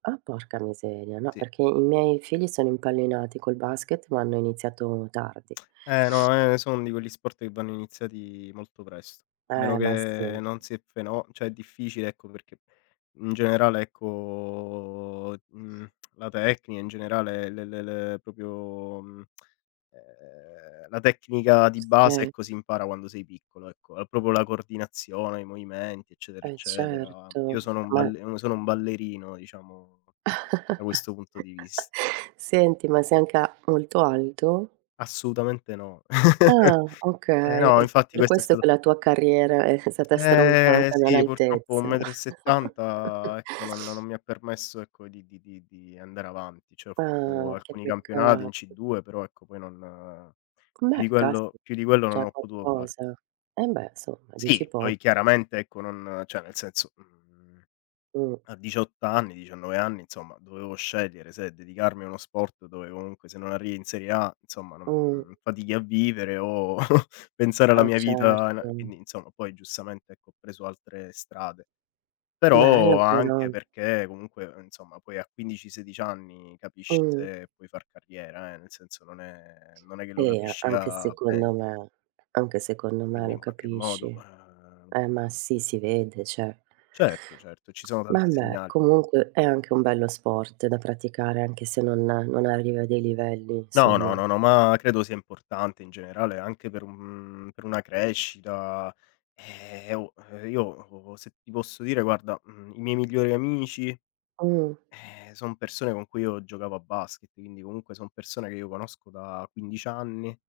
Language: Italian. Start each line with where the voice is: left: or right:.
right: Ah, porca miseria. No,
left: Sì.
right: perché i miei figli sono impallinati col basket, ma hanno iniziato tardi.
left: Eh, no, ehm, sono di quegli sport, che vanno iniziati molto presto. A meno
right: Eh, ma
left: che
right: sì.
left: non si è feno cioè è difficile ecco, perché in generale, ecco, mhmm, la tecnica in generale le le le proprio, mhmm, uhm, la tecnica di base,
right: Sì.
left: ecco si impara quando sei piccolo, ecco è proprio la coordinazione, i movimenti, eccetera,
right: Eh,
left: eccetera. Io
right: certo,
left: sono un
right: ma
left: ball sono un ballerino diciamo, da questo punto di vis
right: Senti, ma sei anca molto alto?
left: Assolutamente no.
right: Ah,
left: Eh
right: okay.
left: no,
right: È
left: infatti
right: per
left: questa è
right: questo,
left: st
right: che la tua carriera è stata
left: Eh
right: stroncata
left: sì, purtroppo un
right: nell'altezza.
left: metro e settanta, ecco non non mi ha permesso, ecco di di di andare avanti, cioè ho fatto
right: Ah, che
left: alcuni campionati
right: peccato.
left: in C2, però, ecco poi non uhm,
right: C
left: più
right: beh,
left: di quello
right: caspita,
left: più di quello
right: già
left: non ho potuto fare.
right: qualcosa. Eh, beh, insomma dici
left: Sì,
right: po
left: poi chiaramente ecco, non cioè nel senso, mhmm,
right: Mh.
left: a 18 anni, 19 anni, insomma dovevo scegliere se dedicarmi a uno sport, dove comunque se non arrivi in serie A, insomma non
right: Mh.
left: mhmm, fatichi a vivere o pensare alla
right: Ah,
left: mia vita a
right: certo.
left: quindi insomma poi giustamente, ecco ho preso altre strade.
right: Bello
left: Però anche
right: però.
left: perché comunque, insomma poi a 15, 16 anni capisci
right: Mh.
left: se puoi far carriera, eh, nel senso non è non è che lo
right: E a
left: capisci
right: anche
left: a ven
right: secondo me. Anche secondo me
left: Quindi
right: lo
left: in qualche
right: capisci.
left: modo, uhm,
right: Eh, ma
left: ehm
right: sì, si vede, cioè.
left: Certo, certo, ci sono tanti
right: Vabbè,
left: segnali.
right: comunque è anche un bello sport da praticare, anche se non non arriva a dei livelli
left: No, no,
right: insomma.
left: no, no, ma credo sia importante in generale, anche per un per una crescita. Eh, oh, io o se ti posso dire, guarda, mhmm, i miei migliori amici,
right: Mh.
left: eh, son persone con cui io giocavo a basket, quindi comunque son persone che io conosco da 15 anni